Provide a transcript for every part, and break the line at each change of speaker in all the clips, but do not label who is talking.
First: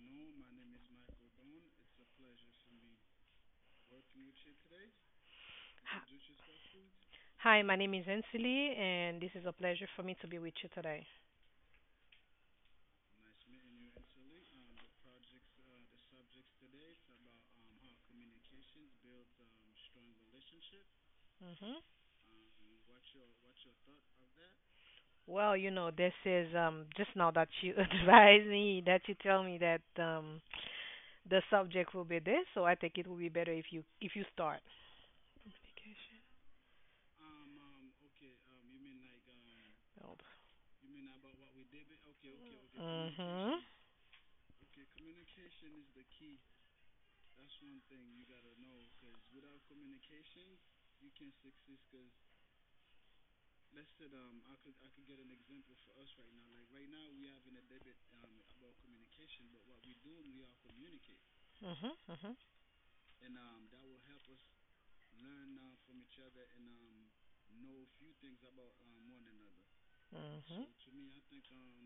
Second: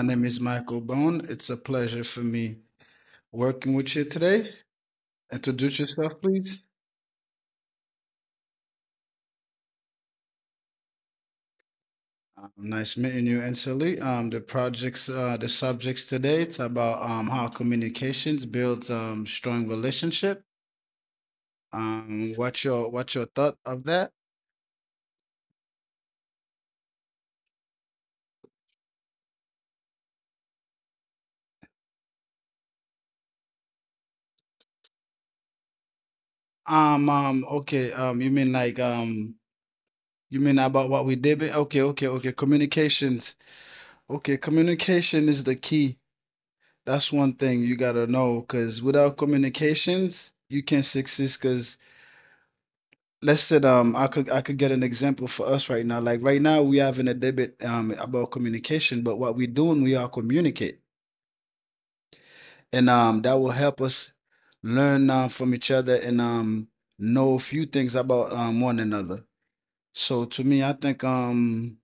name is Michael Bone. It's a pleasure for me working with you today. Introduce yourself, please.
Hi, my name is Ansley, and this is a pleasure for me to be with you today.
Nice meeting you, Ansley. The projects, the subjects today, it's about how communications builds strong relationship.
Hmm.
What's your thought of that?
Well, this is just now that you advise me that you tell me that the subject will be this, so I think it will be better if you start. Communication.
Okay.
Help.
You mean about what we did? Okay, okay, okay. Communications.
Mhm.
Okay, communication is the key. That's one thing you gotta know, because without communications, you can't succeed. Because let's say I could get an example for us right now. Like right now, we having a debate about communication, but what we doing, we are communicate,
Mhm. Mhm.
and that will help us learn from each other and know a few things about one another. So to
Mhm.
me, I think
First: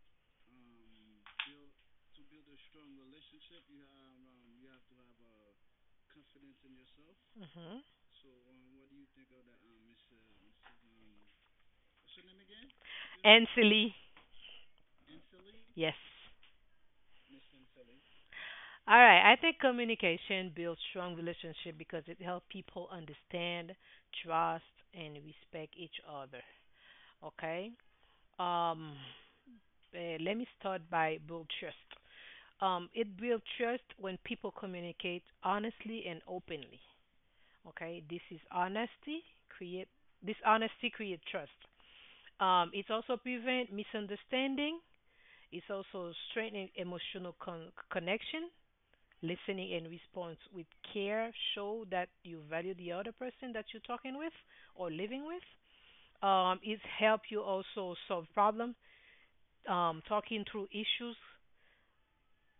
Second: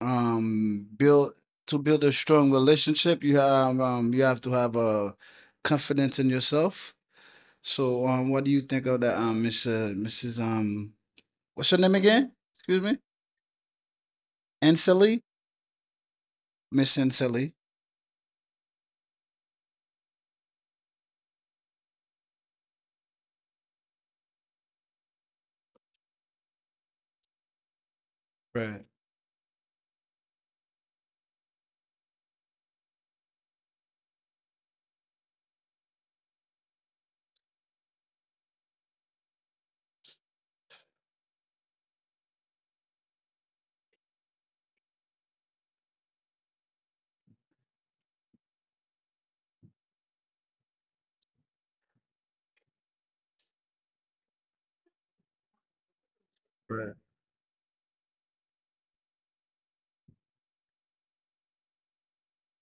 build to build a strong relationship, you have to have a confidence in yourself.
Mhm.
So, what do you think of that, Miss, Mrs. What's her name again? Excuse me,
Ansley.
Anselli,
Yes.
Miss Anselli.
All right, I think communication builds strong relationship because it helps people understand, trust, and respect each other. Okay.
Right.
Um, Let me start by build trust. It builds trust when people communicate honestly and openly. Okay, create this honesty create trust. It also prevent misunderstanding. It's also strengthening emotional connection, listening and response with care show that you value the other person that you're talking with or living with. It helps you also solve problem, talking through issues,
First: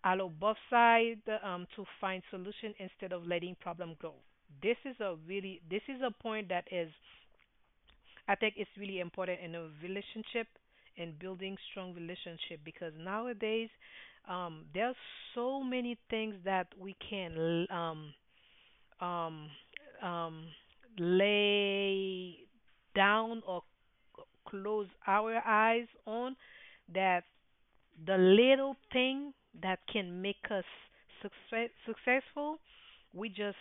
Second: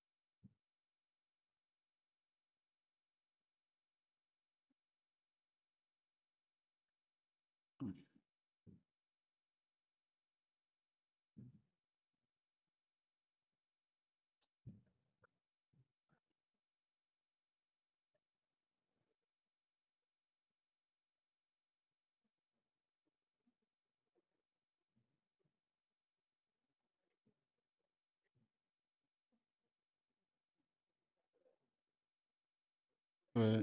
allow both sides to find solution instead of letting problem grow. This is a point that is I think it's really important in a relationship and building strong relationship because nowadays there are so many things that we can um, um, lay down or c- close our eyes on that the little thing that can make us successful, we just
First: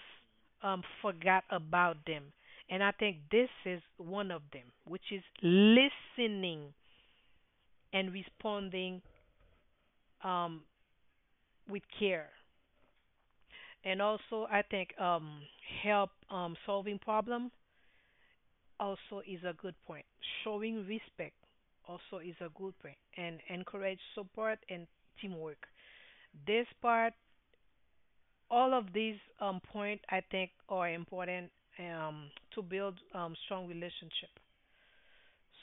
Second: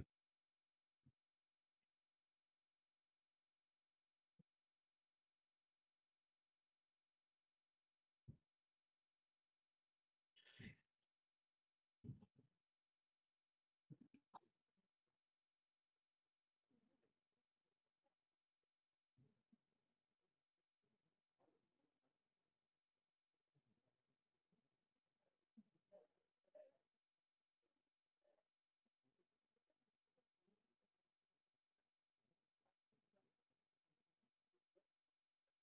forgot about them. And I think this is one of them, which is listening and responding um, with care. And also, I think help solving problem also is a good point. Showing respect also is a good point and encourage support and teamwork. This part, all of these point I think are important um, to build strong relationship.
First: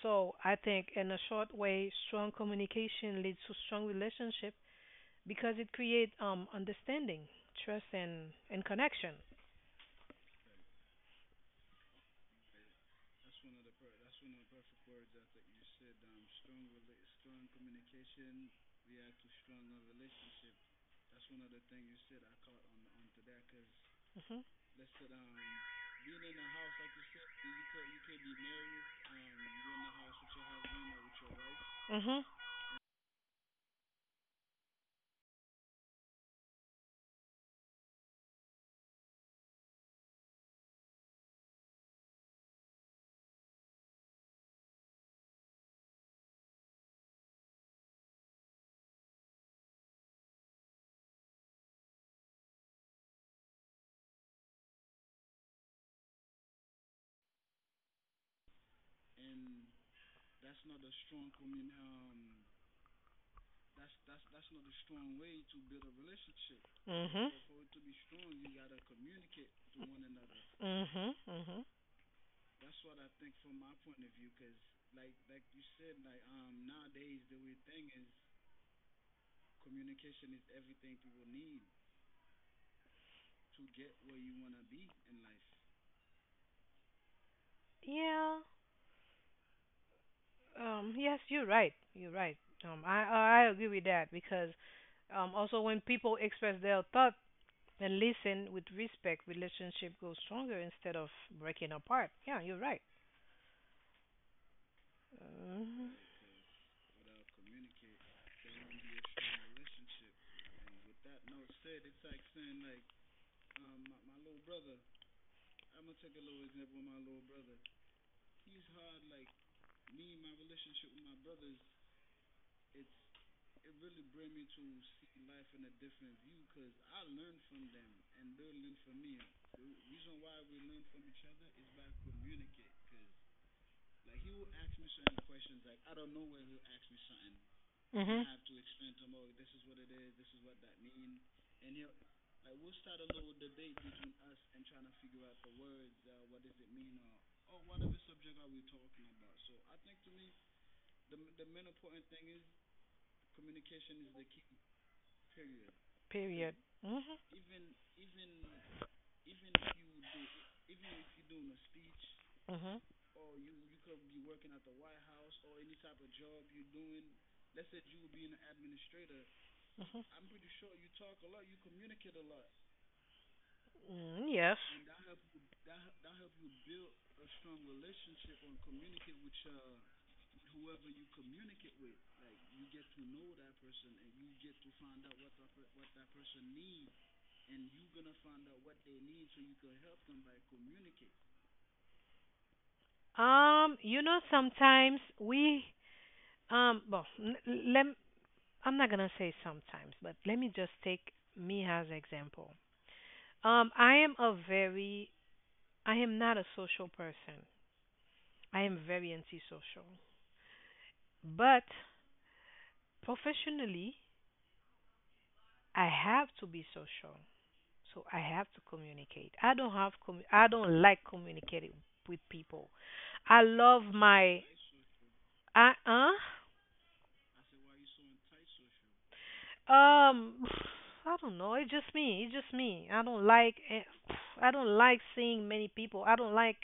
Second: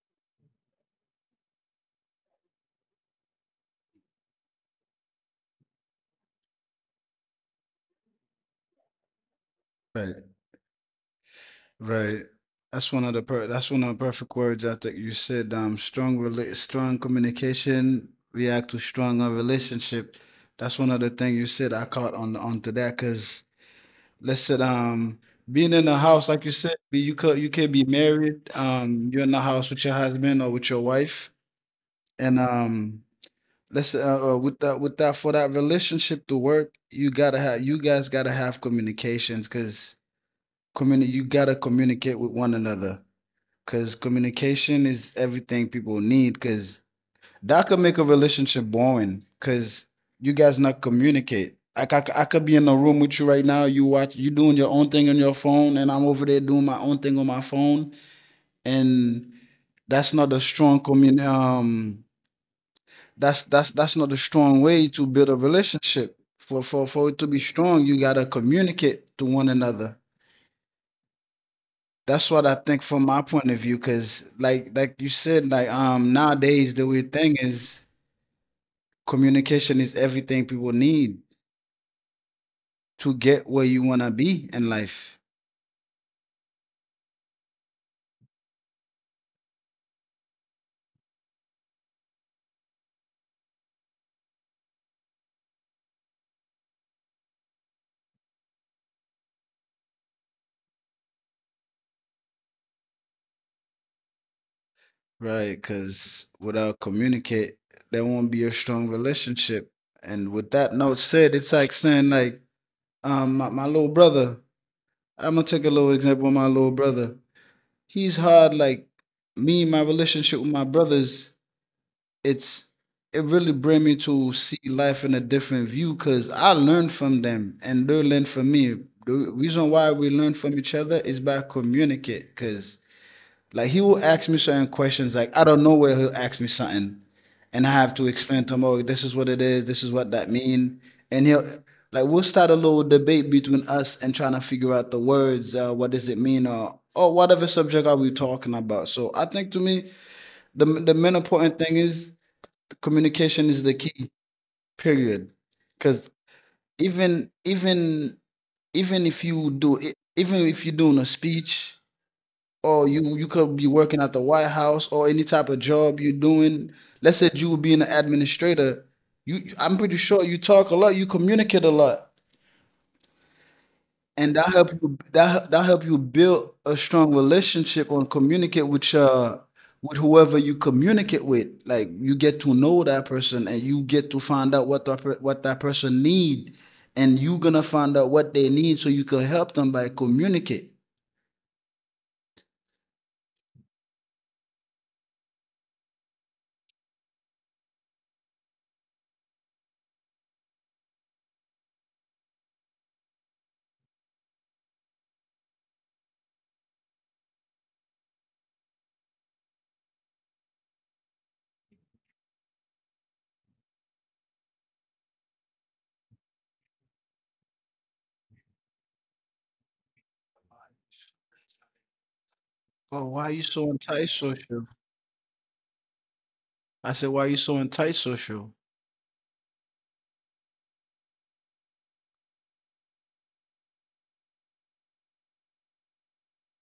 So I think in a short way, strong communication leads to strong relationship because it creates understanding, trust, and connection.
Right, right. That's one of the perfect words I think you said. Strong communication react to stronger relationship. That's one of the things you said. I caught on onto that because let's
Mhm.
say um being in the house, like you said, you could you can be married. You're in the house with your husband or with your wife,
Mhm.
and listen, with that, for that relationship to work, you gotta have, you guys gotta have communications, cause you gotta communicate with one another, cause communication is everything people need, cause that could make a relationship boring, cause you guys not communicate. Like I could be in a room with you right now, you watch, you doing your own thing on your phone, and I'm over there doing my own thing on my phone, and that's not a strong commun um that's not a strong way to build a relationship. For it to
Mhm.
be strong, you gotta communicate to one another.
Mhm. Mhm.
That's what I think from my point of view, because like you said, like nowadays the weird thing is communication is everything people need to get where you wanna be in life,
Yeah. Yes, you're right. You're right. I agree with that because also when people express their thought and listen with respect, relationship goes stronger instead of breaking apart. Yeah, you're right.
right?
Mhm.
Because without communicate, there won't be a strong relationship. And with that note said, it's like saying like my little brother. I'm gonna take a little example of my little brother. He's hard like me. My relationship with my brothers, it's it really bring me to see life in a different view because I learn from them and they learn from me. The reason why we learn from each other is by communicate, because like he will ask me certain questions, like I don't know where he'll ask me something, and I have to
Mhm.
explain to him, oh, this is what it is, this is what that mean, and he'll like we'll start a little debate between us and trying to figure out the words, what does it mean, or whatever subject are we talking about. So I think to me, the main important thing is communication is the key. Period. Because
Period. Mhm.
even even even if you do, even if you're doing a speech
Mhm.
or you could be working at the White House or any type of job you're doing. Let's say you would be an administrator. You, I'm pretty sure
Mhm.
you talk a lot, you communicate a lot,
Mm,
and
yes.
that help you build a strong relationship and communicate with whoever you communicate with. Like you get to know that person and you get to find out what that person need, and you gonna find out what they need so you can help them by communicate.
Sometimes we well, let I'm not gonna say sometimes, but let me just take me as example. Um, I am a very, I am not a social person. I am very antisocial, but professionally, I have to be social, so I have to communicate. I don't like communicating with people.
Oh, why are
I
you so
love my,
antisocial?
I, huh?
I said, "Why are you so antisocial?"
Um, I don't know. It's just me. It's just me. I don't like. I don't like seeing many people. I don't like.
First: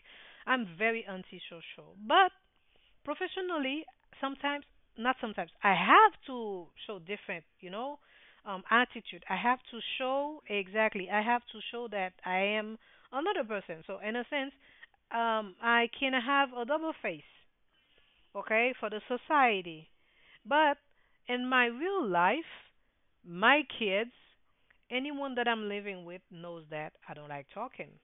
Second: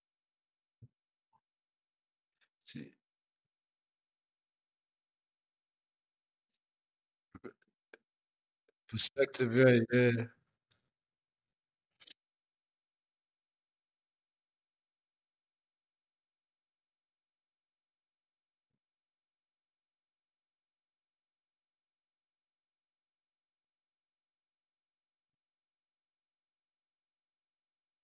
I'm very antisocial. But
She
professionally, sometimes, not sometimes, I have to show different. You know, attitude. I
perspective,
have to
right, yeah.
show exactly. I have to show that I am another person. So in a sense, I can have a double face. Okay, for the society. But in my real life, my kids, anyone that I'm living with knows that I don't like talking.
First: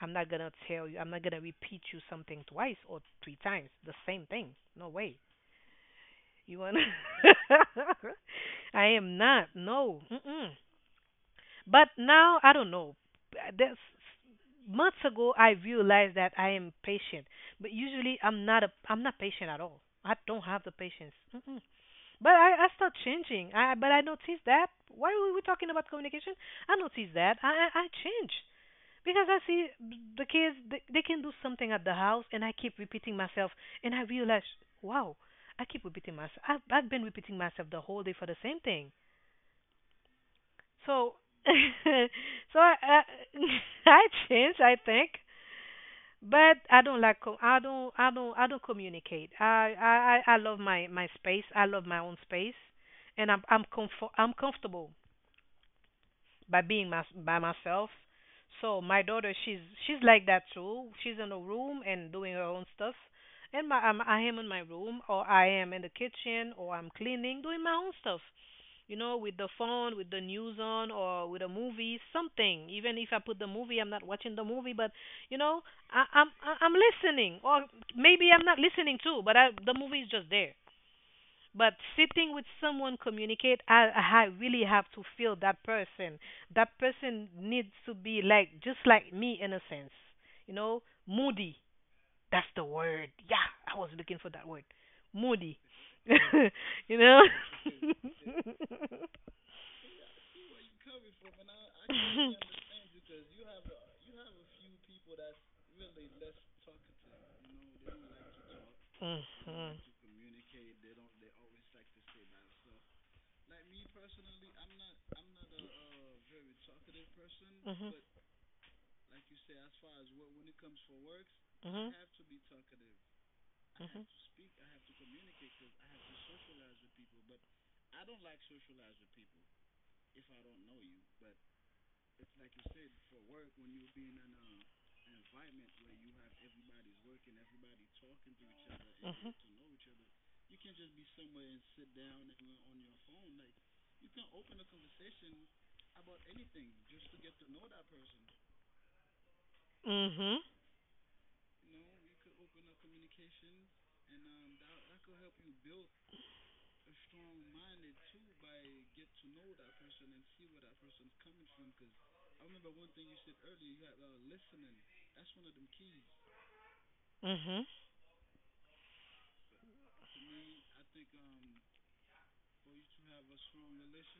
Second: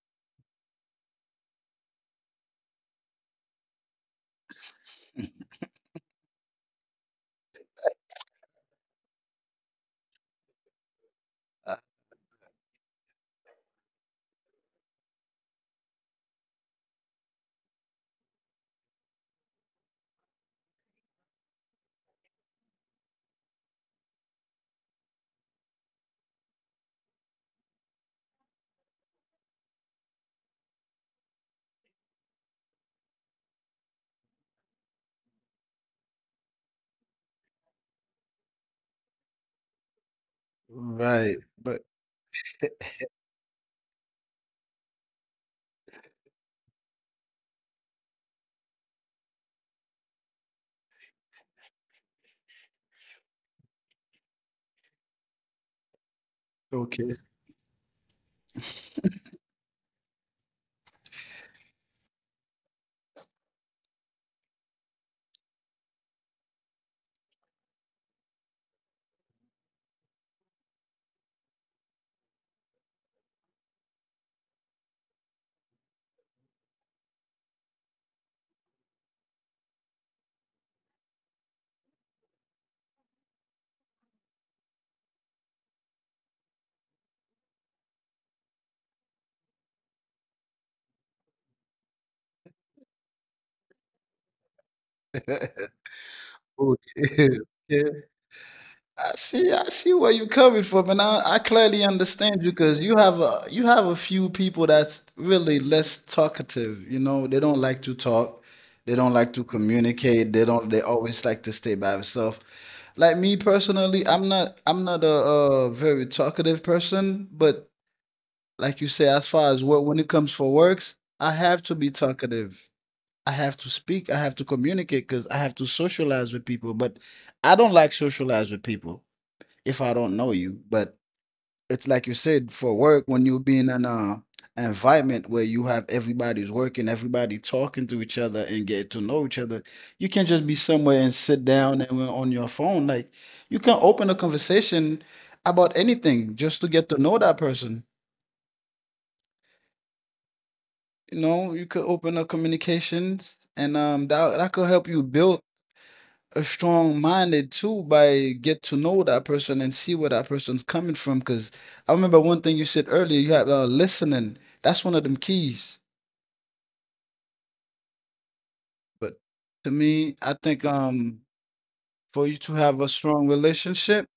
I'm not gonna tell you, I'm not gonna repeat you something twice or three times, the same thing. No way. You wanna? I am not. No. Mm-mm. But now I don't know. That's months ago I realized that I am patient, but usually I'm not patient at all. I don't have the patience. Mm-mm. But I start changing. I but I notice that. Why are we talking about communication? I notice that. I change because I see the they can do something at the house, and I keep repeating myself, and I realize, wow, I keep repeating myself. I've been repeating myself the whole day for the same thing. So
Right, but
so I I, I change. I think but I don't like I don't communicate. I love my space. I love my own space, and I'm comfortable by being
okay,
by myself. So my daughter she's like that too. She's in a room and doing her own stuff, and I am in my room or I am in the kitchen or I'm cleaning doing my own stuff, you know, with the phone, with the news on, or with a movie, something. Even if I put the movie, I'm not watching the movie, but you know, I'm listening, or maybe I'm not listening too, but the movie is just there. But sitting with someone communicate, I really have to feel that person. That person needs to be like just like me in a sense, you know, moody. That's the word. Yeah, I was looking for that word, moody. you know.
okay, yeah. I see where you're coming from, and I clearly
mhm
understand you because you have a few people that's really less talkative. You know, they don't like to talk, they don't like to
mhm
communicate, they don't. They always like to stay by themselves. Like me personally, I'm not a, very talkative person, but
mhm
like you say, as far as what when it comes for works, I have to be talkative. I have to
mhm
speak. I have to communicate because I have to socialize with people. But I don't like socialize with people if I don't know you. But it's like you said, for work, when you be in an environment where you have everybody's working, everybody talking to each other and get to know
mhm
each other, you can't just be somewhere and sit down and we're on your phone. Like you can open a conversation about anything just to get to know that person.
Mhm.
You know, you could open up communications and that could help you build a strong minded too by get to know that person and see where that person's coming from. Because I remember one thing you said earlier, you have listening. That's one of them keys.
Mhm.
But to me, I think for you to have a strong relationship,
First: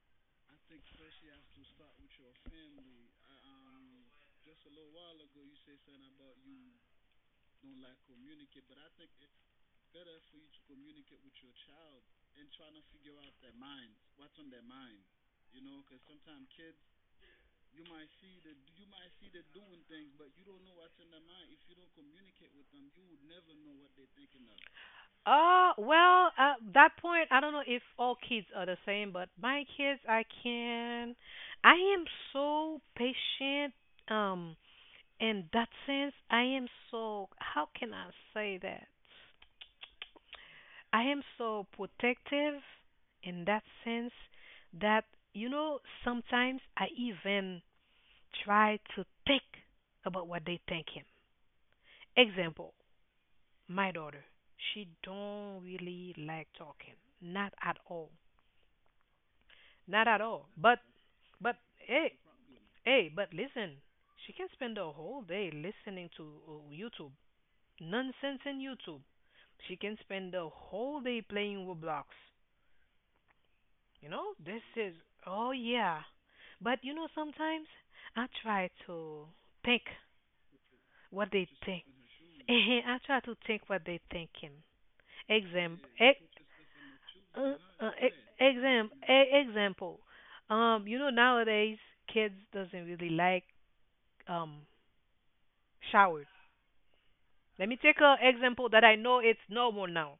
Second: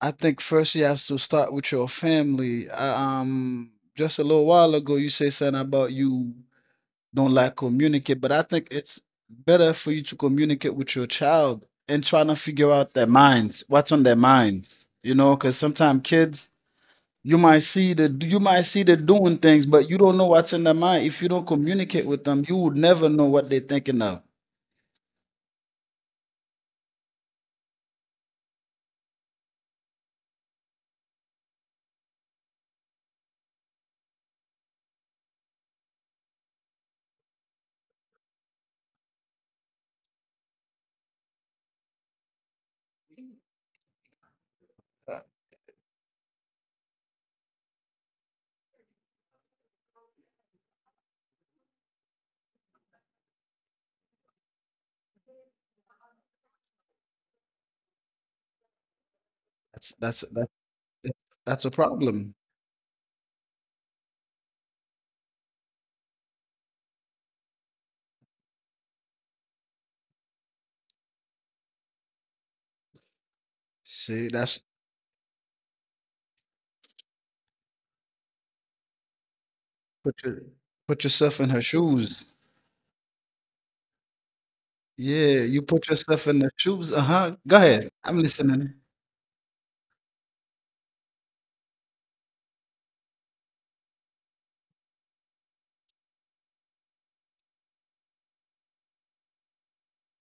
I think first you have to start with your family. I, just a little while ago, you say something about you don't like communicate, but I think it's better for you to communicate with your child and trying to figure out their minds, what's on their minds, you know, because sometimes kids, you might see the you might see the doing things, but you don't know what's in their mind. If you don't communicate with them, you would never know what they're thinking of.
Well, at that point, I don't know if all kids are the same, but my kids, I am so patient. Um, in that sense, I am so, how can I say that? I am so protective in that sense that,
Uh,
you know, sometimes I even try to think about what they thinking. Example, my daughter, she don't really like talking. Not at all.
That's
Not at
that's
all.
that's
But
that's a
hey,
problem.
hey, but listen. She can spend the whole day listening to YouTube. Nonsense in YouTube. She can spend the whole day playing Roblox. You
See,
know,
that's
this is oh yeah. But you know sometimes I try to think
put your put
what
yourself in
they
her
think.
shoes.
I try to think what they thinking.
Yeah, you
Example,
put
ex,
yourself in the shoes. Uh huh.
uh,
Go ahead.
ex,
I'm listening.
exam, e- example. You know nowadays kids doesn't really like um showers. Let me take a example that I know it's normal now.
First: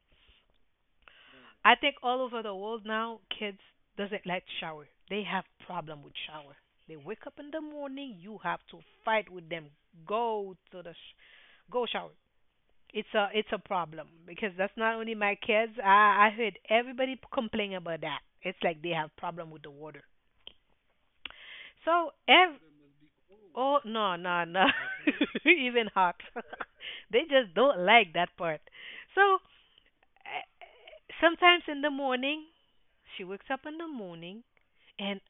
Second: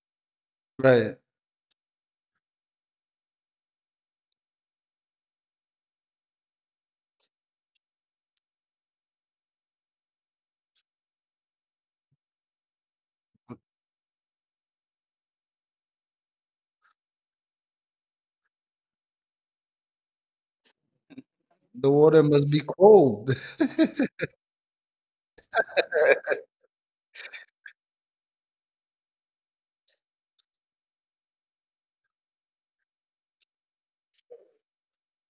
Right.
I think all over the world now kids doesn't like shower. They have problem with shower. They wake up in the morning, you have to fight with them. Go to the sh- Go shower. It's a problem because that's not only my kids. I heard everybody complain about that. It's like they have problem with the water.
The
So
water must
ev
be cold.
Oh no no no. Even hot. They just don't like that part. So eh, sometimes in the morning she wakes up in the morning and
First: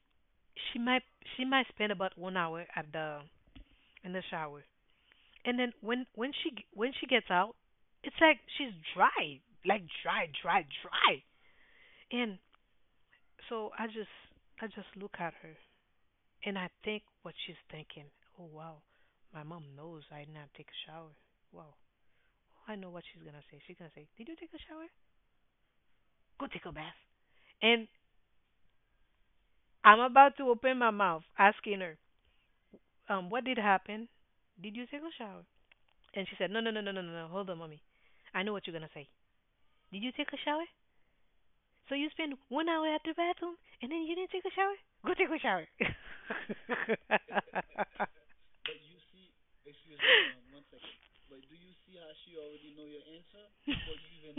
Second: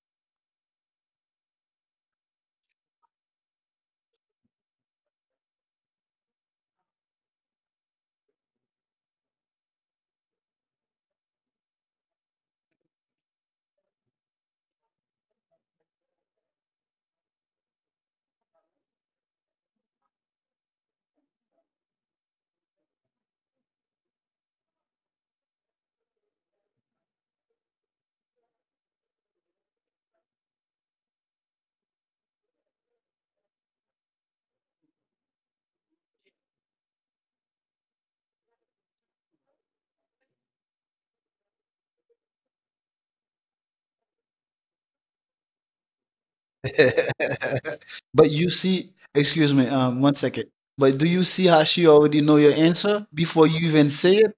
she might she might spend about 1 hour at the in the shower. And then when she when she gets out, it's like she's dry, like dry, dry, dry. And so I just look at her and I think what she's thinking. Oh wow, my mom knows I did not take a shower. Wow, I know what she's gonna say. She's gonna say, "Did you take a shower? Go take a bath." And I'm about to open my mouth asking her, what did happen? Did you take a shower?" And she said, "No, no, no, no, no, no, no. Hold on, mommy. I know what you're gonna say. Did you take a shower? So you spend 1 hour at the bathroom and then you didn't take a shower? Go take a shower."
But you see, excuse me, 1 second. But do you see how she already know your answer before you even say it?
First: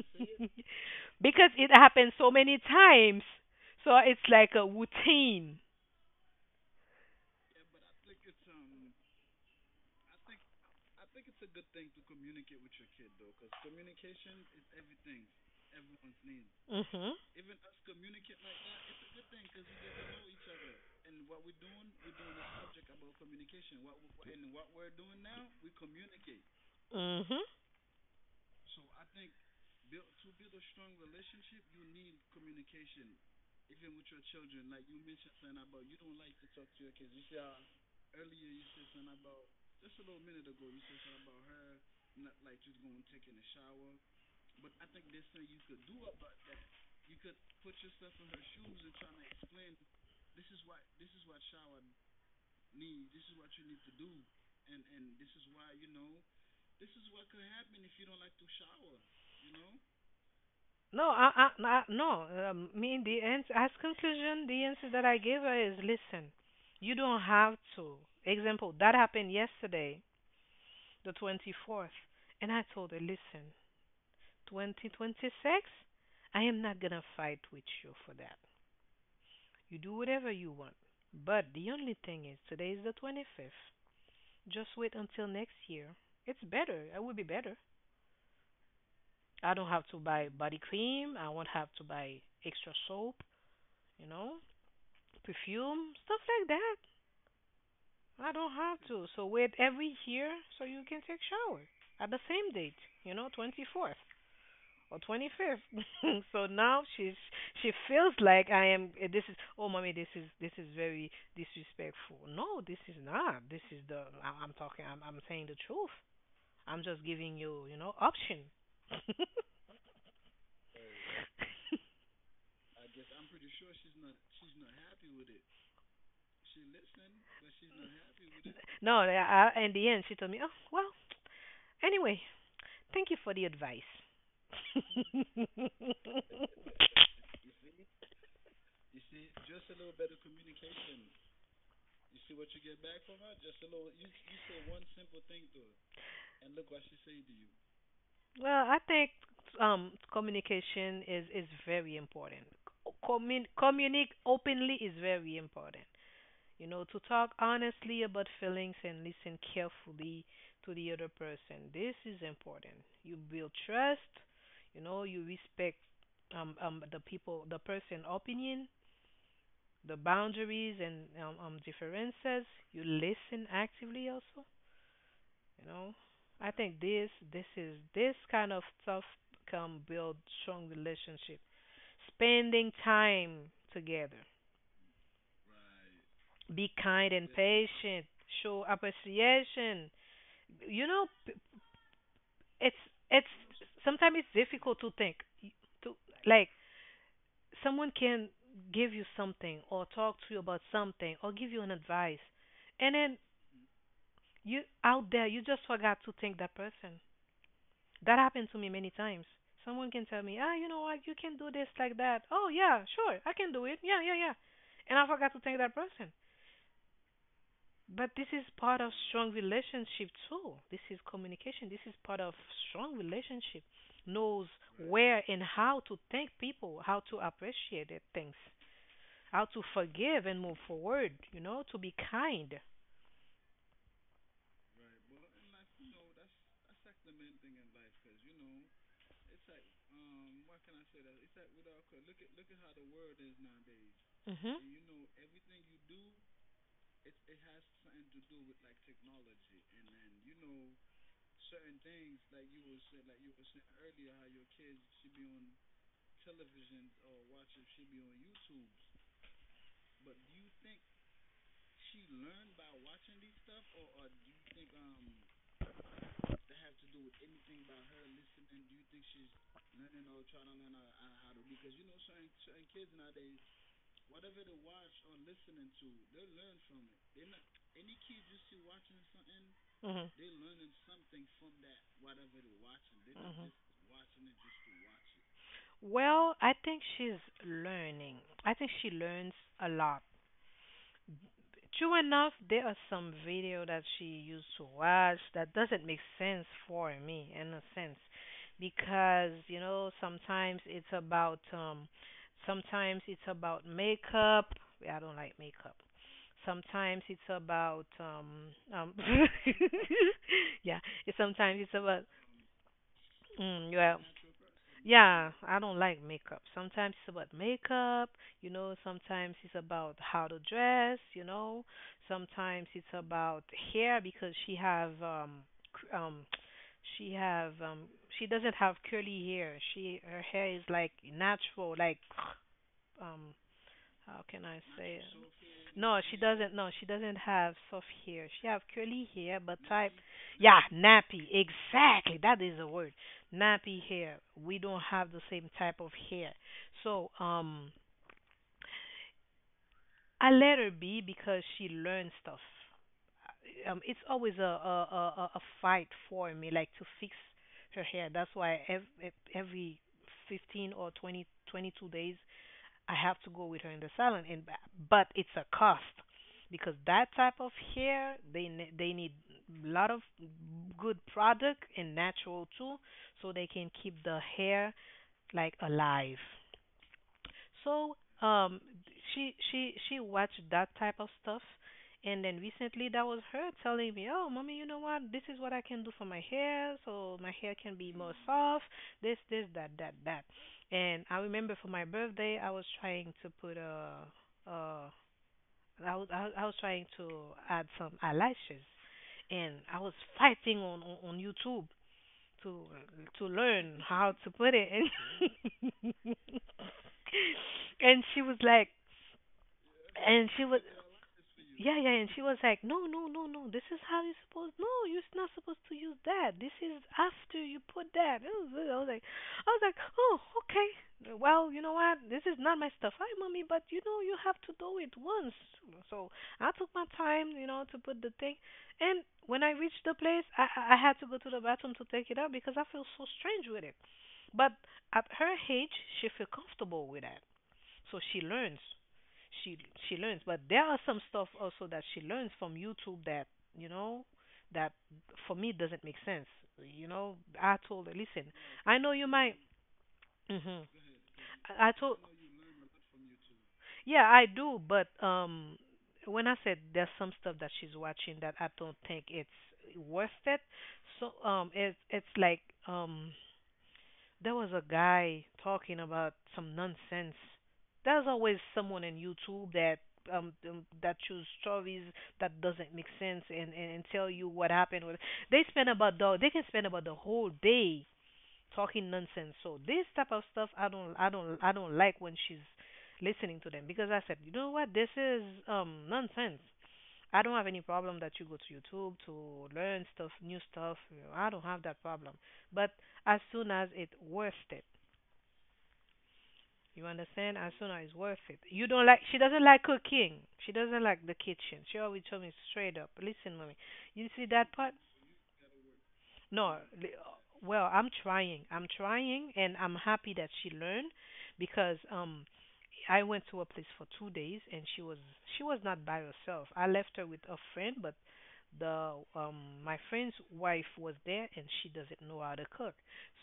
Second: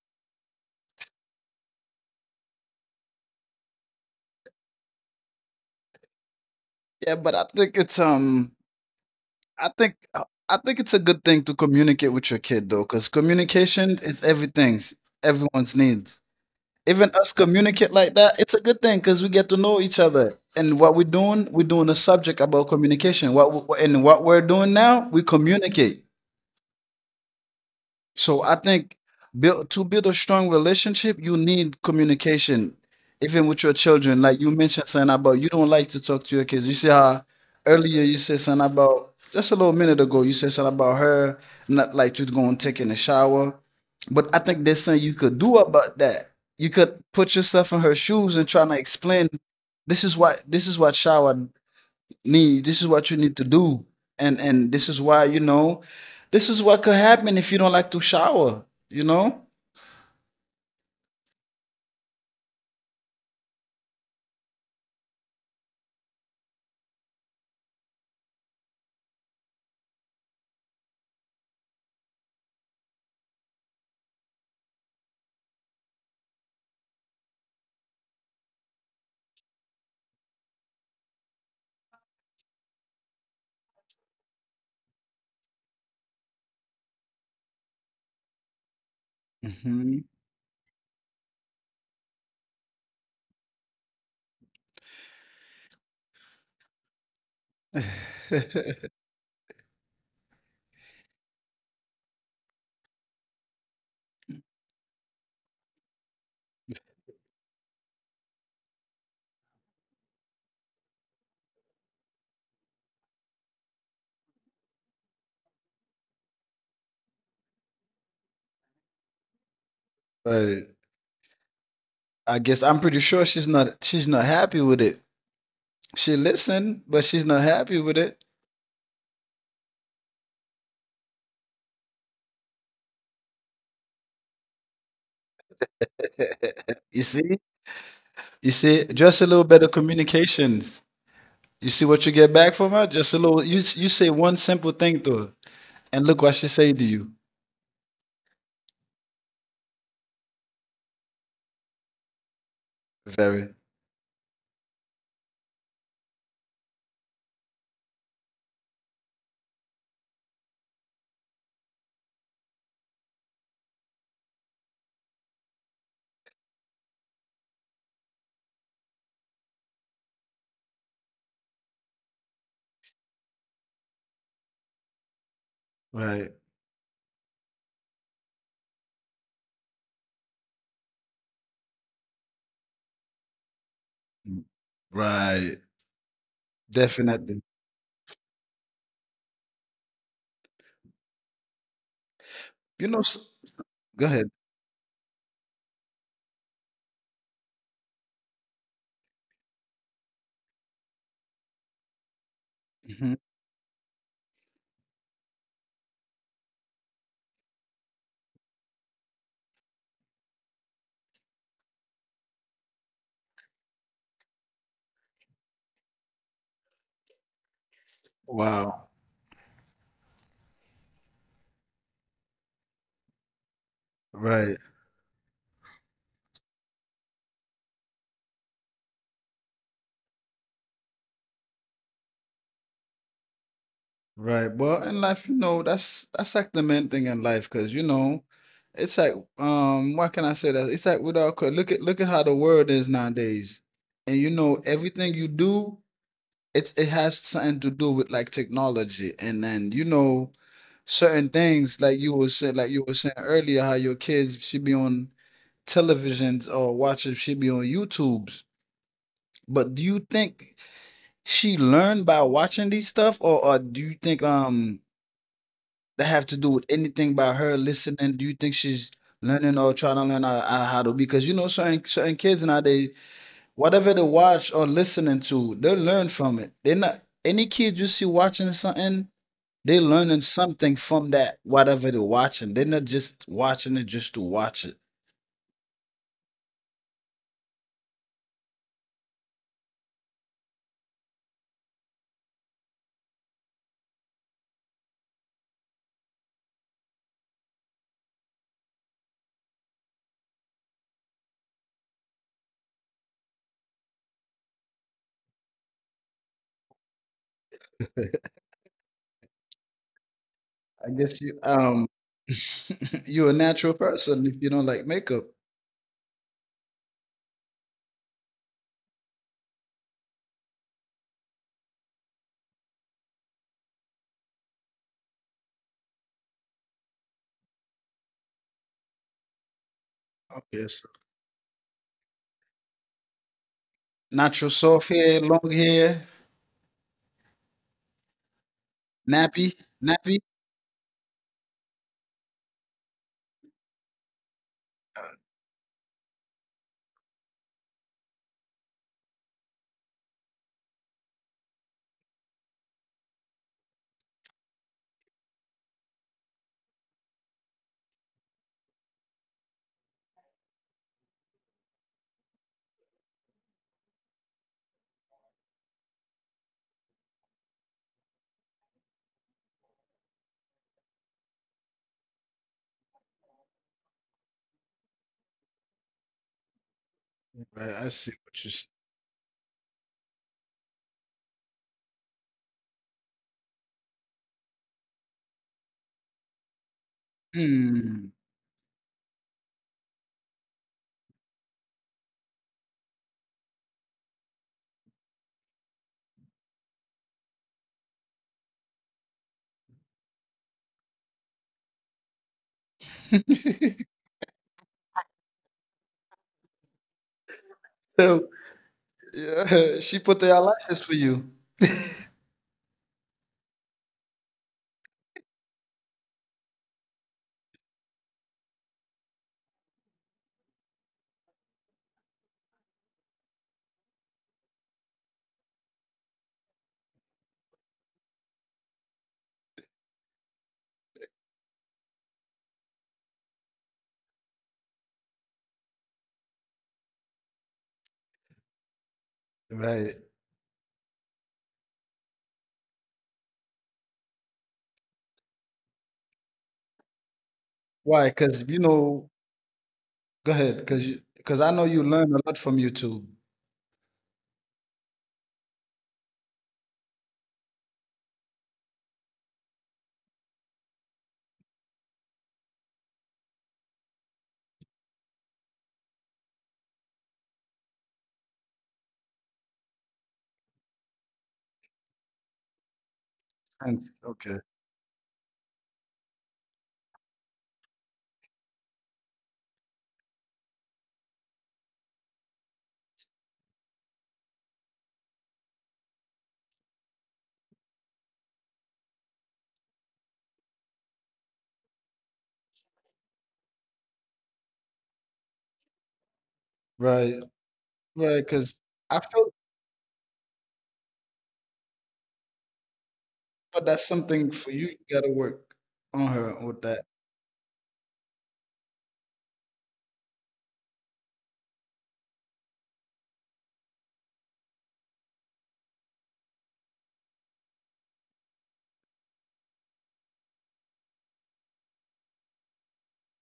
Because it happens so many times. So it's like a routine.
Yeah, but I think it's a good thing to communicate with your kid though, because communication is everything's everyone's needs.
Mhm.
Even us communicate like that, it's a good thing because we get to know each other. And what we're doing a subject about communication. What we're doing now, we communicate.
Mhm.
So I think build to build a strong relationship, you need communication, even with your children. Like you mentioned something about you don't like to talk to your kids. You see how earlier you said something about just a little minute ago, you said something about her not like to go and take in a shower. But I think there's something you could do about that. You could put yourself in her shoes and try to explain this is what shower need, this is what you need to do, and this is why, you know, this is what could happen if you don't like to shower, you know.
I no. The ans as conclusion, the answer that I gave her is, listen, you don't have to. Example, that happened yesterday, the 24th, and I told her, listen, 2026, I am not going to fight with you for that. You do whatever you want. But the only thing is, today is the 25th. Just wait until next year. It's better. It will be better. I don't have to
Hmm.
buy body cream. I won't have to buy extra soap, you know, perfume, stuff like that. I don't have to. So wait every year so you can take shower at the same date, you know, 24th or 25th. So now she feels like I am. This is oh, mommy, this is very disrespectful. No, this is not. This is the I'm talking. I'm saying the truth. I'm just giving you you know option.
Right, I guess I'm pretty sure she's not happy with it. She listened but she's not happy with it.
no, I, In the end, she told me, oh well. Anyway, thank you for the advice.
you see you see just a little bit of communications. You see what you get back from her. Just a little, you say one simple thing to her and look what she say to you.
Well, I think communication is very important.
Very.
Communicate openly is very important. You know, to talk honestly about feelings and listen carefully to the other person. This is important. You build trust. You know, you respect the the person opinion, the boundaries and differences. You listen actively also. You know,
Right.
I think this this is this kind of stuff can build strong relationship. Spending time together.
Right.
Be kind and
Definitely.
patient. Show appreciation. You know it's
You know,
it's
go
sometimes
ahead.
it's difficult to think to like someone can give you something or talk to you about something or give you an advice, and
Mhm.
then you out there, you just forgot to thank that person. That happened to me many times. Someone can tell me, you know what, you can do this like that. Oh, yeah, sure, I can do it. Yeah, yeah, yeah. And I forgot to thank that person. But this is part
Wow.
of strong relationship too. This is communication. This is part of strong relationship. Knows
Right.
where and how to thank people, how to appreciate their things, how to forgive and move forward. You know, to be kind.
Right. Well, in life, you know, that's like the main thing in life, because you know, it's like why can I say that? It's like without look at look at how the world is nowadays, and you
Mhm.
know, everything you do, it has something to do with like technology, and then you know, certain things like you were saying, earlier, how your kids should be on televisions or watching should be on YouTube's. But do you think? She learned by watching these stuff, or do you think that have to do with anything by her listening? Do you think she's learning or trying to learn how, how to? Because you know, certain kids nowadays, whatever they watch or listening to, they learn from it. They're not any kid you see watching something, they
Mhm.
learning something from that whatever they're watching. They're not just
Mhm.
watching it just to watch it.
Well, I think she's learning. I think she learns a lot. True enough, there are some video that she used to watch that doesn't make sense for me in a sense because you know sometimes it's about makeup. Yeah, I don't like makeup. Sometimes it's about yeah,
I guess you
sometimes it's about
you're a natural
yeah,
person if you don't like makeup.
yeah, I don't like makeup. Sometimes it's about makeup. Sometimes it's about how to dress. Sometimes it's about hair because she have cr- um she have she doesn't have curly hair. She Her hair
Okay,
is
so
like natural, like um how can
natural
I
soft
say it?
hair, long hair.
No, she doesn't. No, she doesn't have soft hair. She have curly
Nappy,
hair, but type,
nappy.
yeah, nappy. Exactly, that is the word. Nappy hair. We don't have the same type of hair. So, I let her be because she learned stuff. It's always a fight for me, like to fix her hair. That's why every fifteen or 20 22 days, I have to go with her in the salon, and but it's a cost because that type of hair they need a lot of good product and natural too, so they can keep the hair like alive.
I
So
see what you're
um,
saying.
she watched that type of stuff, and then recently that was her telling me, "Oh, mommy, you know what? This is what I can do for my hair, so my hair can be
Hmm.
more soft. This, that, that, that." And I remember for my birthday, uh, I was trying to add some eyelashes, and I was fighting on on YouTube to to learn how to put it, and and she
So
was like,
yeah, she put
and
the
she was,
eyelashes for you.
yeah, yeah, and she was like, "No, no, no, no. This is how you supposed. No, you're not supposed to use that. This is after you put that." I was like, I was like, I was like, "Oh, okay. Well, you know what? This is not my stuff. Hi, mommy, but you know you have to do it once." So I took my time, to put the thing. And when I reached the place, I had to go to the bathroom to take it out because I feel so strange with it. But at her age, she feel comfortable with that, so she learns she
Right.
she learns. But there are some stuff also that she learns from YouTube that you know that for me doesn't make sense. I told her,
Why?
listen,
Because you
I know you
know.
might.
Go ahead.
Hmm.
Because you. Because I know
I, I
you
told,
learn a lot from YouTube.
yeah, I do, but when I said there's some stuff that she's watching that I don't think it's worth it. So it's like um there was a guy talking about some nonsense. There's always someone in YouTube that choose stories that doesn't make sense, and, and,
And
and tell you
okay.
what happened with they can spend about the whole day talking nonsense. So this type of stuff I don't like when she's listening to them because I said, you know what, this is nonsense. I don't have any problem that you go to YouTube to learn stuff, new stuff. I don't have that problem. But as soon as it worth it, you
Right,
understand? And so now it's
right.
worth it.
Because
You don't like
I
she
feel,
doesn't like cooking. She doesn't like the kitchen. She always told me straight up, listen, mommy,
but that's
you see
something
that
for you.
part?
You gotta work on her
No,
with that.
li- well, I'm trying. I'm trying, and I'm happy that she learned because I went to a place for 2 days, and she was not by herself. I left her with a friend, but the my friend's wife was there, and she doesn't know how to cook.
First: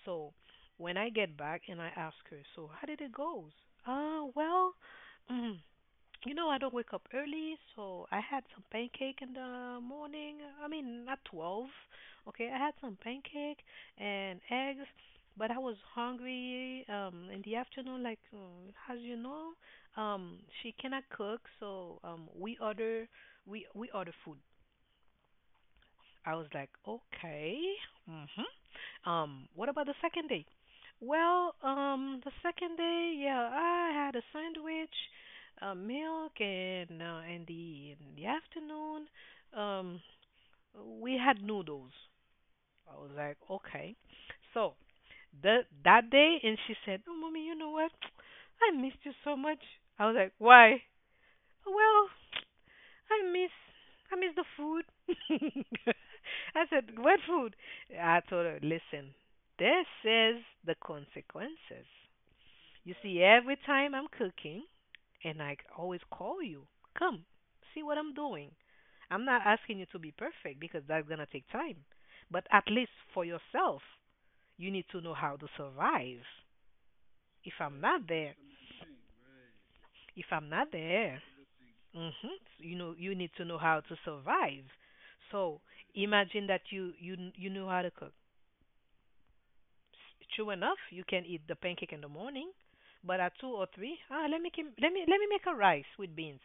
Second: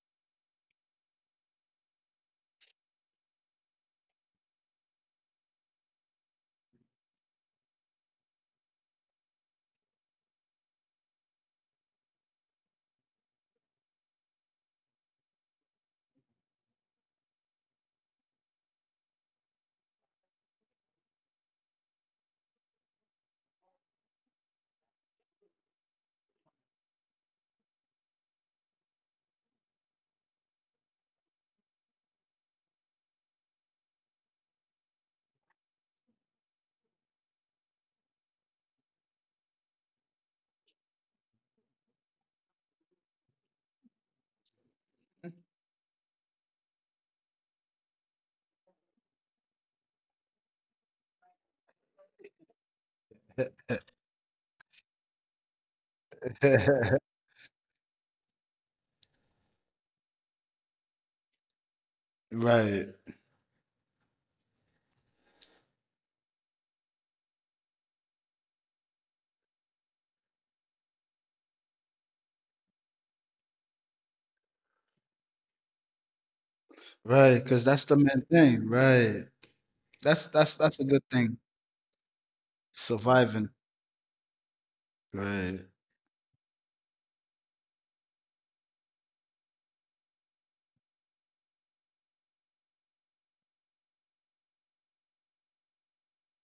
So when I get back and I ask her, so how did it go? Well, mm, you know, I don't wake up early, so I had some pancake in the morning. I mean, at 12. Okay, I had some pancake and eggs, but I was hungry in the afternoon like as you know, she cannot cook, so we order food. I was like, "Okay." Mhm. What about the second day? Well, the second day, yeah, I had a sandwich, milk and in the afternoon, um we had noodles. I was like, okay. So the that day, and she said, "Oh, mommy, you know what? I missed you so much." I was like, "Why?" Well, I miss I miss the food. I said, "What food?" I told her, "Listen, this is the consequences.
Right,
You see, every time I'm cooking, and I always call you, come, see what I'm doing. I'm not asking you to be perfect because that's gonna take time, but at least for yourself." You need to know how to survive.
right.
If
Because
I'm
that's the
not
main
there,
thing. Right.
if
That's
I'm
that's
not
that's a good
there,
thing.
hmm you need to
Surviving.
know how to survive. So
Right.
imagine that you know how to cook. True enough, you can eat the pancake in the morning, but at two or three, let me kim- let me make a rice with beans.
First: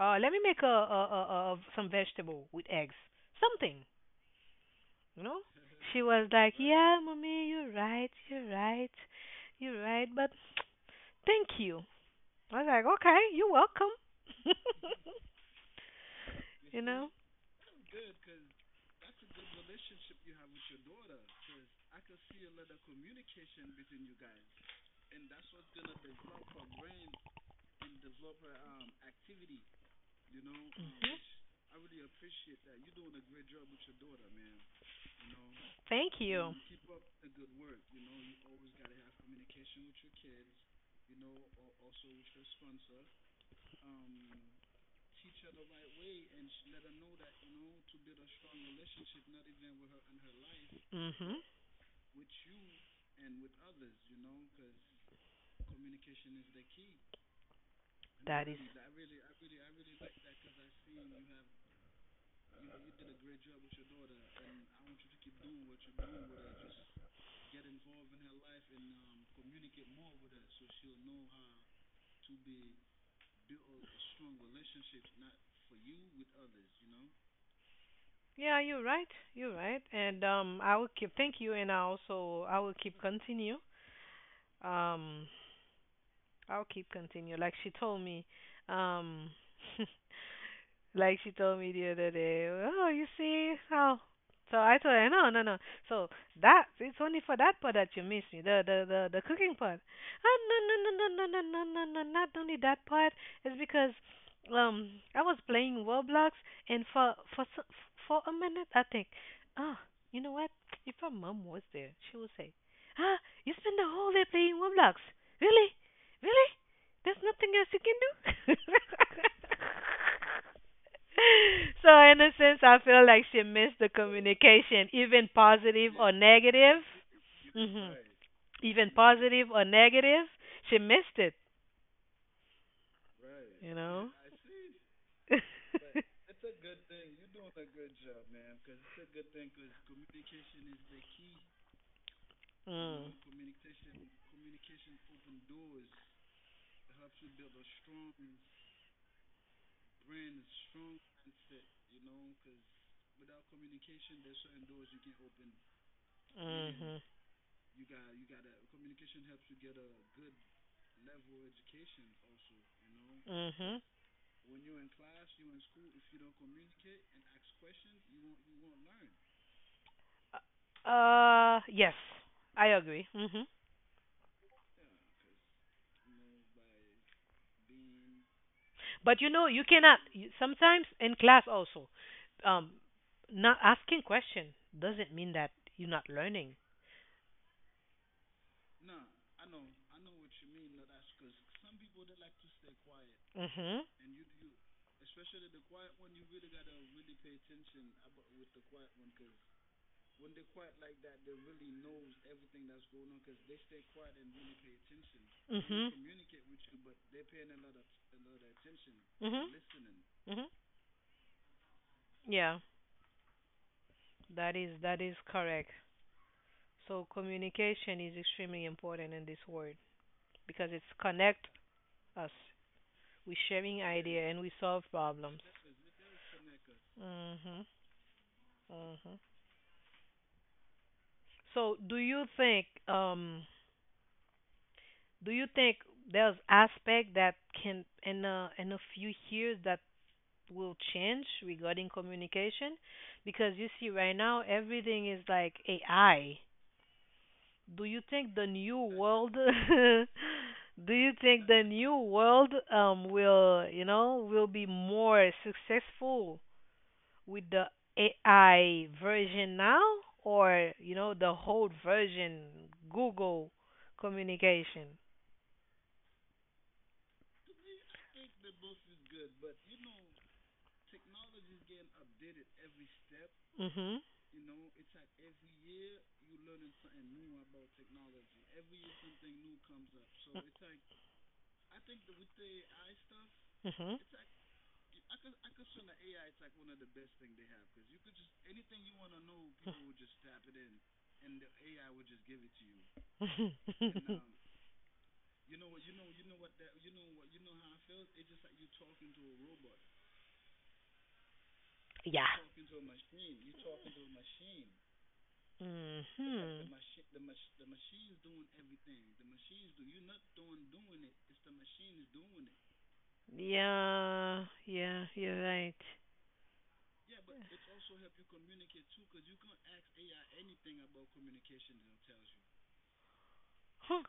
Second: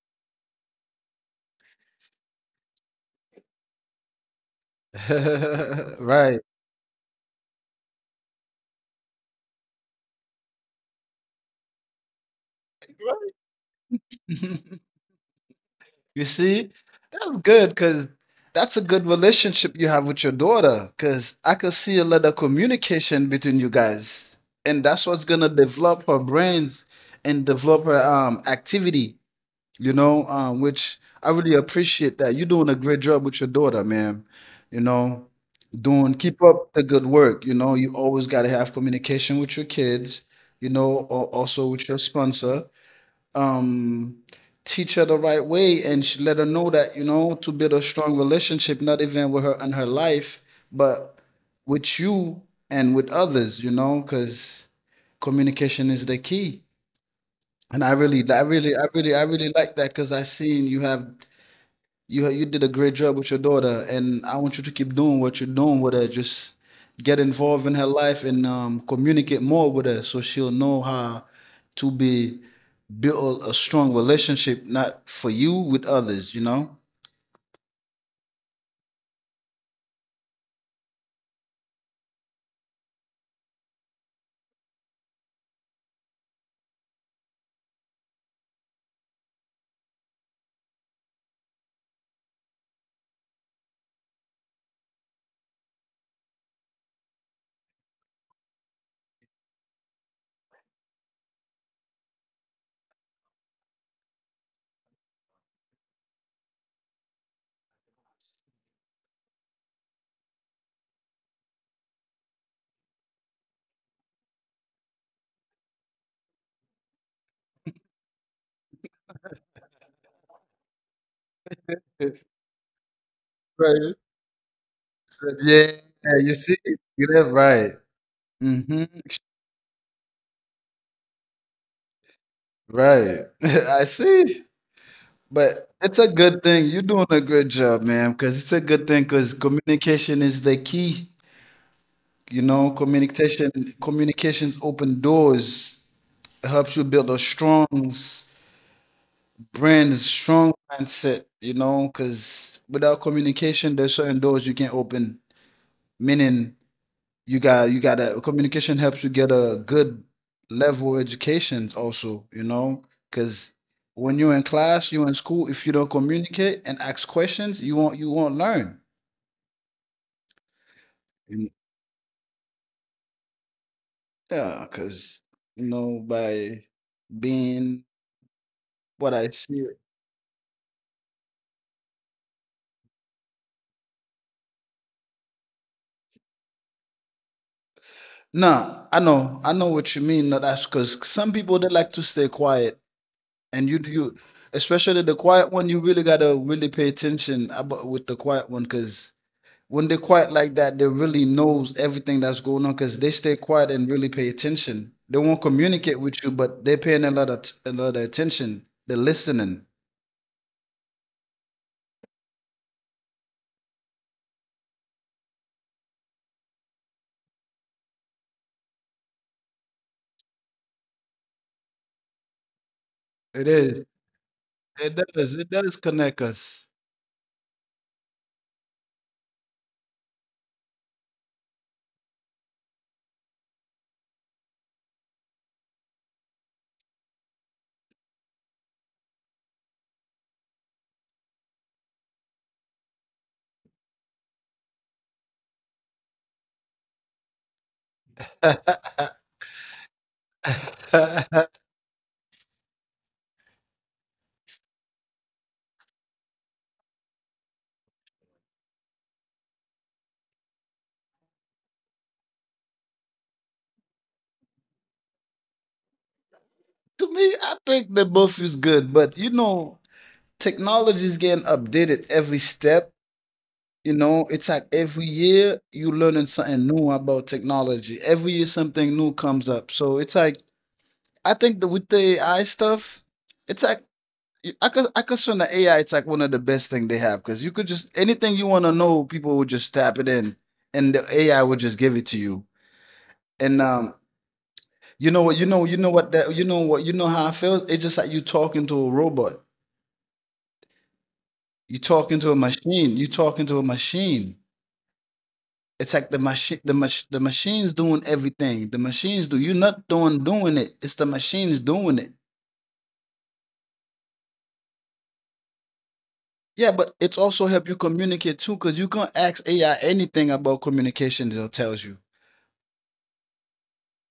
Let me make a, a some vegetable with eggs. Something, you know. She was
Right.
like, "Yeah, mommy, you're right, you're right, you're right, but thank you, I was like, okay, you're
Right.
welcome."
You see,
You know?
that's good because that's a good relationship you have with your daughter. Because I could see a lot of communication between you guys, and that's what's gonna develop her brains and develop her activity. You know, which I
Hmm.
really appreciate that you're doing a great job with your daughter, man. You know, doing
Thank
keep
you.
up the good work. You know, you always gotta have communication with your kids. You know, or also with your sponsor, um, teach her the right way and sh let her know that, you know, to build a strong relationship, not even with her and her life, but
Hmm.
with you and with others, you know, because communication is the key. And I really, I
That is.
really, I really, I really like that because I seen you have you did a great job with your daughter, and I want you to keep doing what you're doing with her. Just get involved in her life and communicate more with her, so she'll know how to be build a strong relationship, not for you with others. You know.
Yeah, you're right. You're right. And I will keep. Thank you, and I will keep continue. Um, I'll keep continue. Um, like she told me the other day. Oh, you see how? So I told her, no, no, no. So that it's only for that part that you miss me, the cooking part. Oh, no, no, no, no, no, no, no, no, no, not only that part. It's because I was playing Roblox, and for a minute I think, ah, you know what, if her mom was there, she would say, ah, you spend the whole day playing Roblox. Really? Really? There's nothing else you can do? So, in a sense, I feel like she missed the
Right.
communication, even
Yeah,
positive or
you see,
negative.
you live right.
hmm
Hmm.
Even positive or negative, she missed it,
Right.
you
I
know?
see. But it's a good thing. You're doing a great job, man. Because it's a good thing. Because communication is the key. You know,
Mm.
communications open doors. It helps you build a strong s- brand, a strong mindset, you know, because without communication, there's certain doors you can't open. Meaning
Mm-hmm.
you gotta communication helps you get a good level education also, you know, because
Mm-hmm.
when you're in class, you're in school, if you don't communicate and ask questions, you won't learn. And
Yes, I agree. Mm-hmm.
yeah, because you know, by being what
But
I see.
you cannot. Sometimes in class also, um, not asking question doesn't mean that you're not learning.
No, I know what you mean. No, that's because some people they like to stay quiet, and
Mhm.
especially the quiet one, you really gotta really pay attention about with the quiet one, because when they quiet like that, they really knows everything that's going on, because they stay quiet and really pay attention. They won't
Mhm.
communicate with you, but they're paying a lot of t- a lot of attention. They're
Mhm.
listening.
Mhm. Yeah, that is correct. So communication is extremely important in this world because it's connect us. We
It
sharing
is.
idea, and we solve
It does.
problems.
It does connect us.
Mhm. Mhm. So do you think there's aspect that can in a few years that will change regarding communication? Because you see, right now everything is like AI. Do you think the new
To
world, do you think the new world will be more successful with the AI version now, or, the whole version Google communication?
me, I think they both is good, but you know, technology is getting updated every step. You
Mhm.
know, it's like every year you learning something new about technology. Every year something new comes up. So it's like I think that with the AI stuff, it's like
Mhm.
y- I consider the AI it's like one of the best thing they have because you could just anything you want to know, people would just tap it in, and the AI would just give it to you. And you know what that, you know what, you know how I feel. It's just like you talking to a robot. You talking
Yeah.
to a machine. You talking to a machine. It's like
Mhm.
the machine's doing everything the machines do. You're not doing it. It's the machines doing it.
Yeah, yeah, you're right.
Yeah, but it's also help you communicate too because you can ask AI anything about communication. It tells you,
Huh.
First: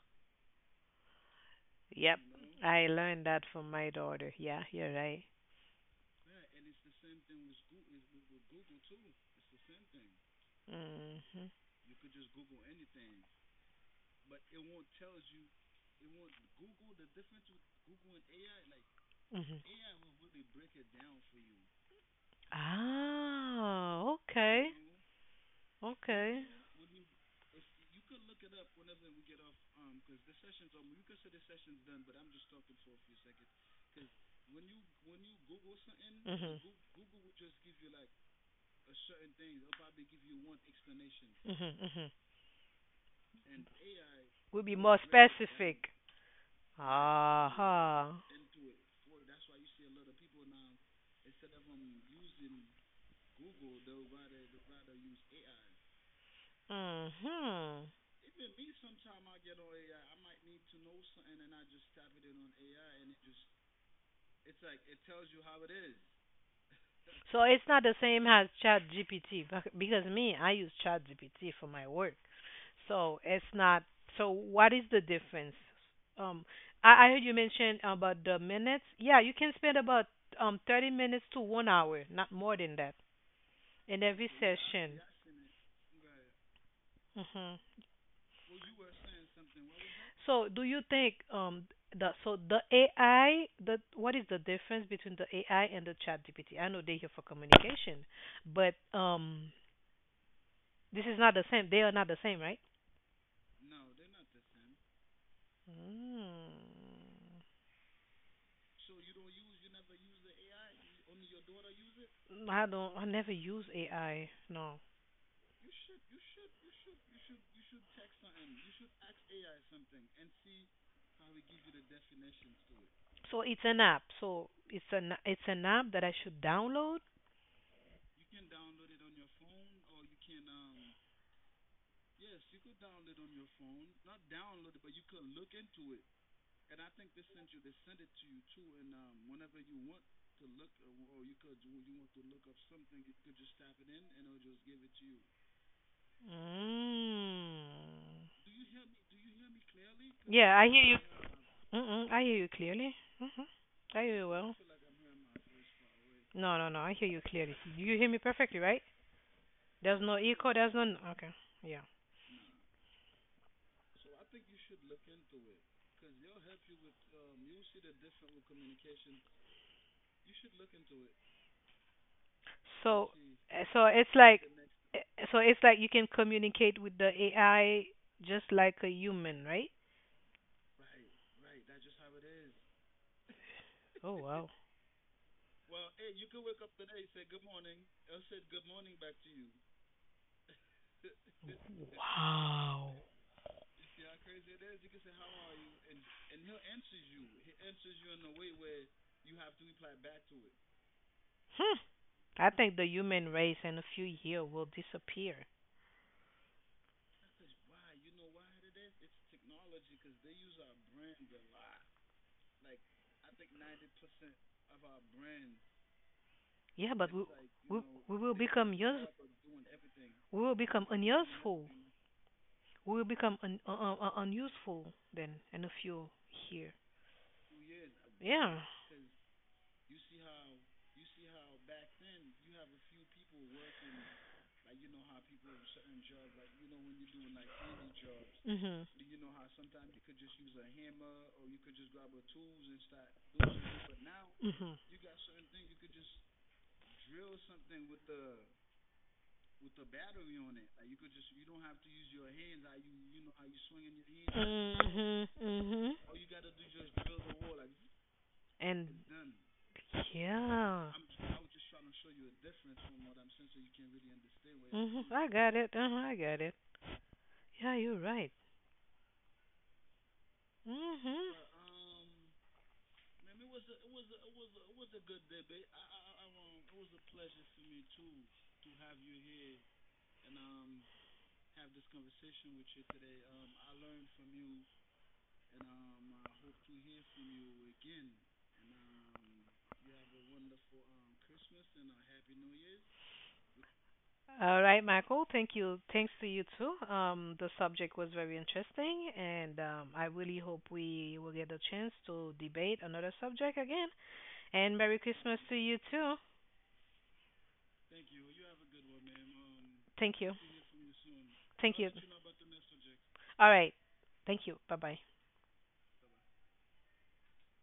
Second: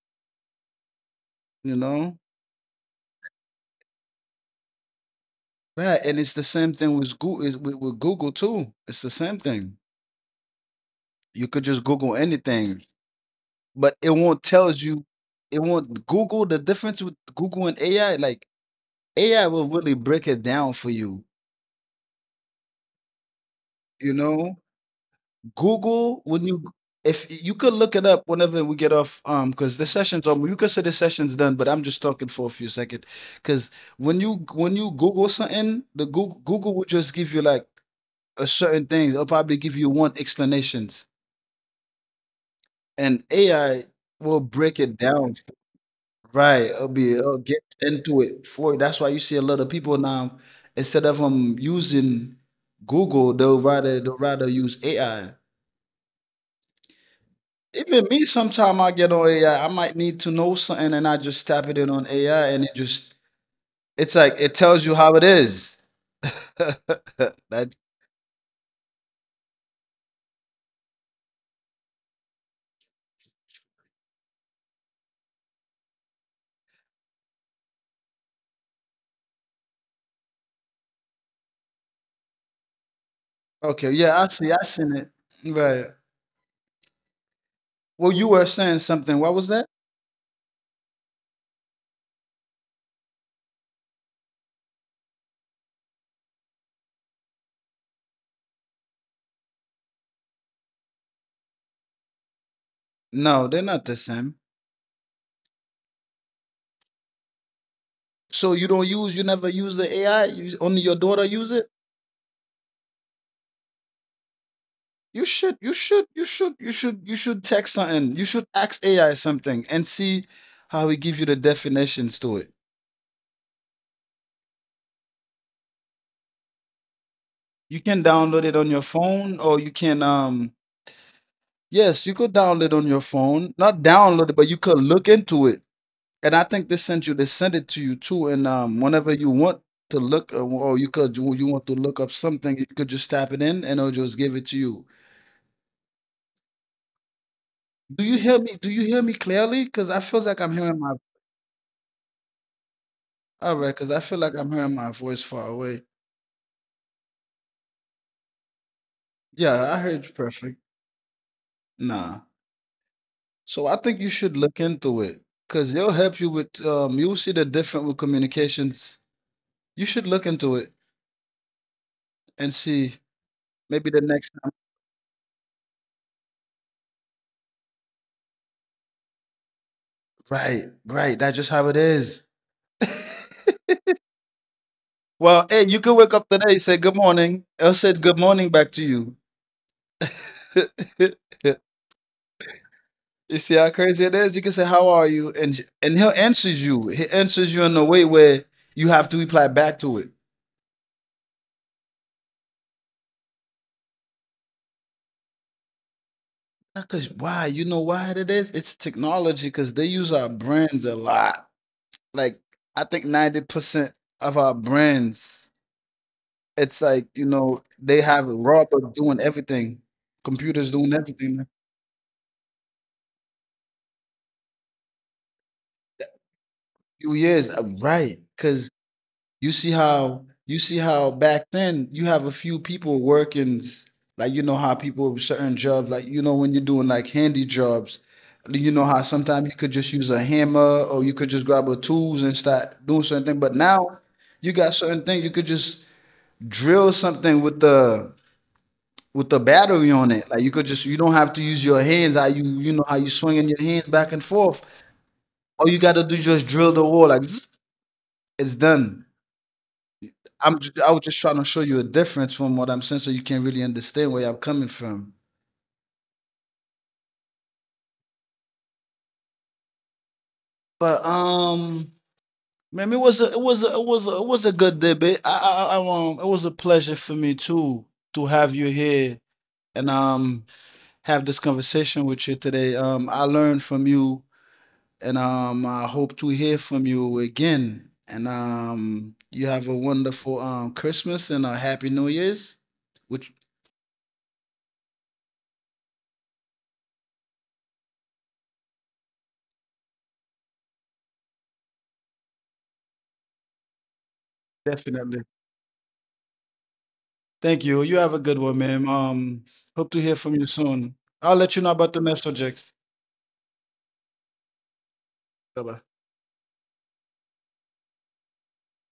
you know.
Yep. You know? I learned that from my daughter. Yeah, you're right.
Right, and it's the same thing with Google. With Google too, it's the same thing. You
Mhm.
could just google anything, but it won't tell you. It won't google The difference with Google and AI, like AI
Mhm.
will really break it down for you,
Ah,
you know.
okay.
Google,
Okay.
when you, if you could look it up whenever we get off, because the session's on. You could say the session's done, but I'm just talking for a few seconds because when you, when you google something, the Google
Mhm.
Google will just give you like a certain thing. It'll probably give you one explanations,
Mhm. Mhm.
and AI will
We'll be
break it
more. Break it down.
down.
Specific.
Right, it'll be, it'll get
Aha.
into it for you. That's why you see a lot of people now instead of using Google, they'll rather use AI.
Mhm.
Even me, sometime I get on AI. I might need to know something, and I just tap it in on AI, and it just, it's like it tells you how it is.
So it's
That
not the same as Chat GPT, because me, I use Chat GPT for my work. So it's not. So what is the difference? Um, I heard you mention about the minutes. Yeah, you can spend about 30 minutes to 1 hour, not more than that,
okay?
in
Yeah, I
every
see. I seen
session.
it. Right.
hmm
Well, you were saying something. What was that?
So do you think the so the AI the what is the difference between the AI and the Chat GPT? I know they're here for communication, but this is not the same. They are not the same, right?
No, they're not the same.
Mm.
So you don't use, you never use the AI. You, only your daughter use it.
I don't. I never use AI. No.
You should text something. You should ask AI something and see how he give you the definitions to it.
So it's an app. So it's an app that I should download.
You can download it on your phone, or you can, yes, you could download it on your phone. Not download it, but you could look into it. And I think they sent you, they send it to you too. And whenever you want to look, or you could, you want to look up something, you could just tap it in, and it'll just give it to you. Do you
Mm.
hear me? Do you hear me clearly? Because I feel like I'm
Yeah, I
hearing
hear
my,
you. Mm-mm, I hear you clearly. hmm
all right, because
I
I
hear
feel
you
like I'm
well.
hearing my voice far away.
No, no, no. I hear you clearly. You hear me perfectly, right?
Yeah, I
There's
heard
no
you
echo.
perfect.
There's no. Okay. Yeah.
Nah. So I think you should look into it because they'll help you with you'll see the different with communications. You should look into it and see
So, uh, so
maybe the
it's
next
like,
time.
uh, so it's like you can communicate with the AI just like a human, right?
Right, right. That's just how it is.
Oh wow.
Well, hey, you can wake up today, say good morning. I'll say good morning back to you.
Wow.
You see how crazy it is? You can say, "How are you?" And j- and he'll answers you. He answers you in a way where you have to reply back to it.
Hmm. I think the human race in a few years will disappear.
Because why? You know why it is? It's technology because they use our brains a lot. Like I think 90% of our brands, it's
Yeah,
like
but
you know
we,
they
we
have
will
a
become
robot doing everything, computers doing everything.
unuseful. We will become unuseful then in a few years.
Few years, right?
Yeah.
Because you see how, you see how back then you have a few people working, s- like you know how people with certain jobs, like you know when you're doing like handy jobs, you know
Mhm.
how sometimes you could just use a hammer or you could just grab a tools and start doing certain thing. But now you got
Mhm.
certain thing you could just drill something with the, battery on it. Like you could just, you don't have to use your hands. How you, you know how you swinging your hands back and forth.
Mhm.
All you
Mhm.
got to do is just drill the wall like zzz, it's
And
done.
yeah. I'm.
I was just trying to show you a difference from what I'm saying, so you can really understand where I'm coming
Mhm.
from.
I got it. Uh-huh, I got it. Yeah, you're right.
But
Mhm.
man, it was a it was a, it was a, it was a good debate. I It was a pleasure for me too to have you here and have this conversation with you today. I learned from you. And I hope to hear from you again. And you have a wonderful Christmas and a happy New Year's. Which
All right, Michael. Thank you. Thanks to you too. The subject was very interesting, and I really hope we will get a chance to debate another subject again. And Merry
definitely.
Christmas to you too.
Thank you. You have a good one, ma'am. Hope to hear
Thank you.
from you soon. I'll let you know
Thank you.
about the next subject.
All right. Thank you. Bye bye.
Bye bye.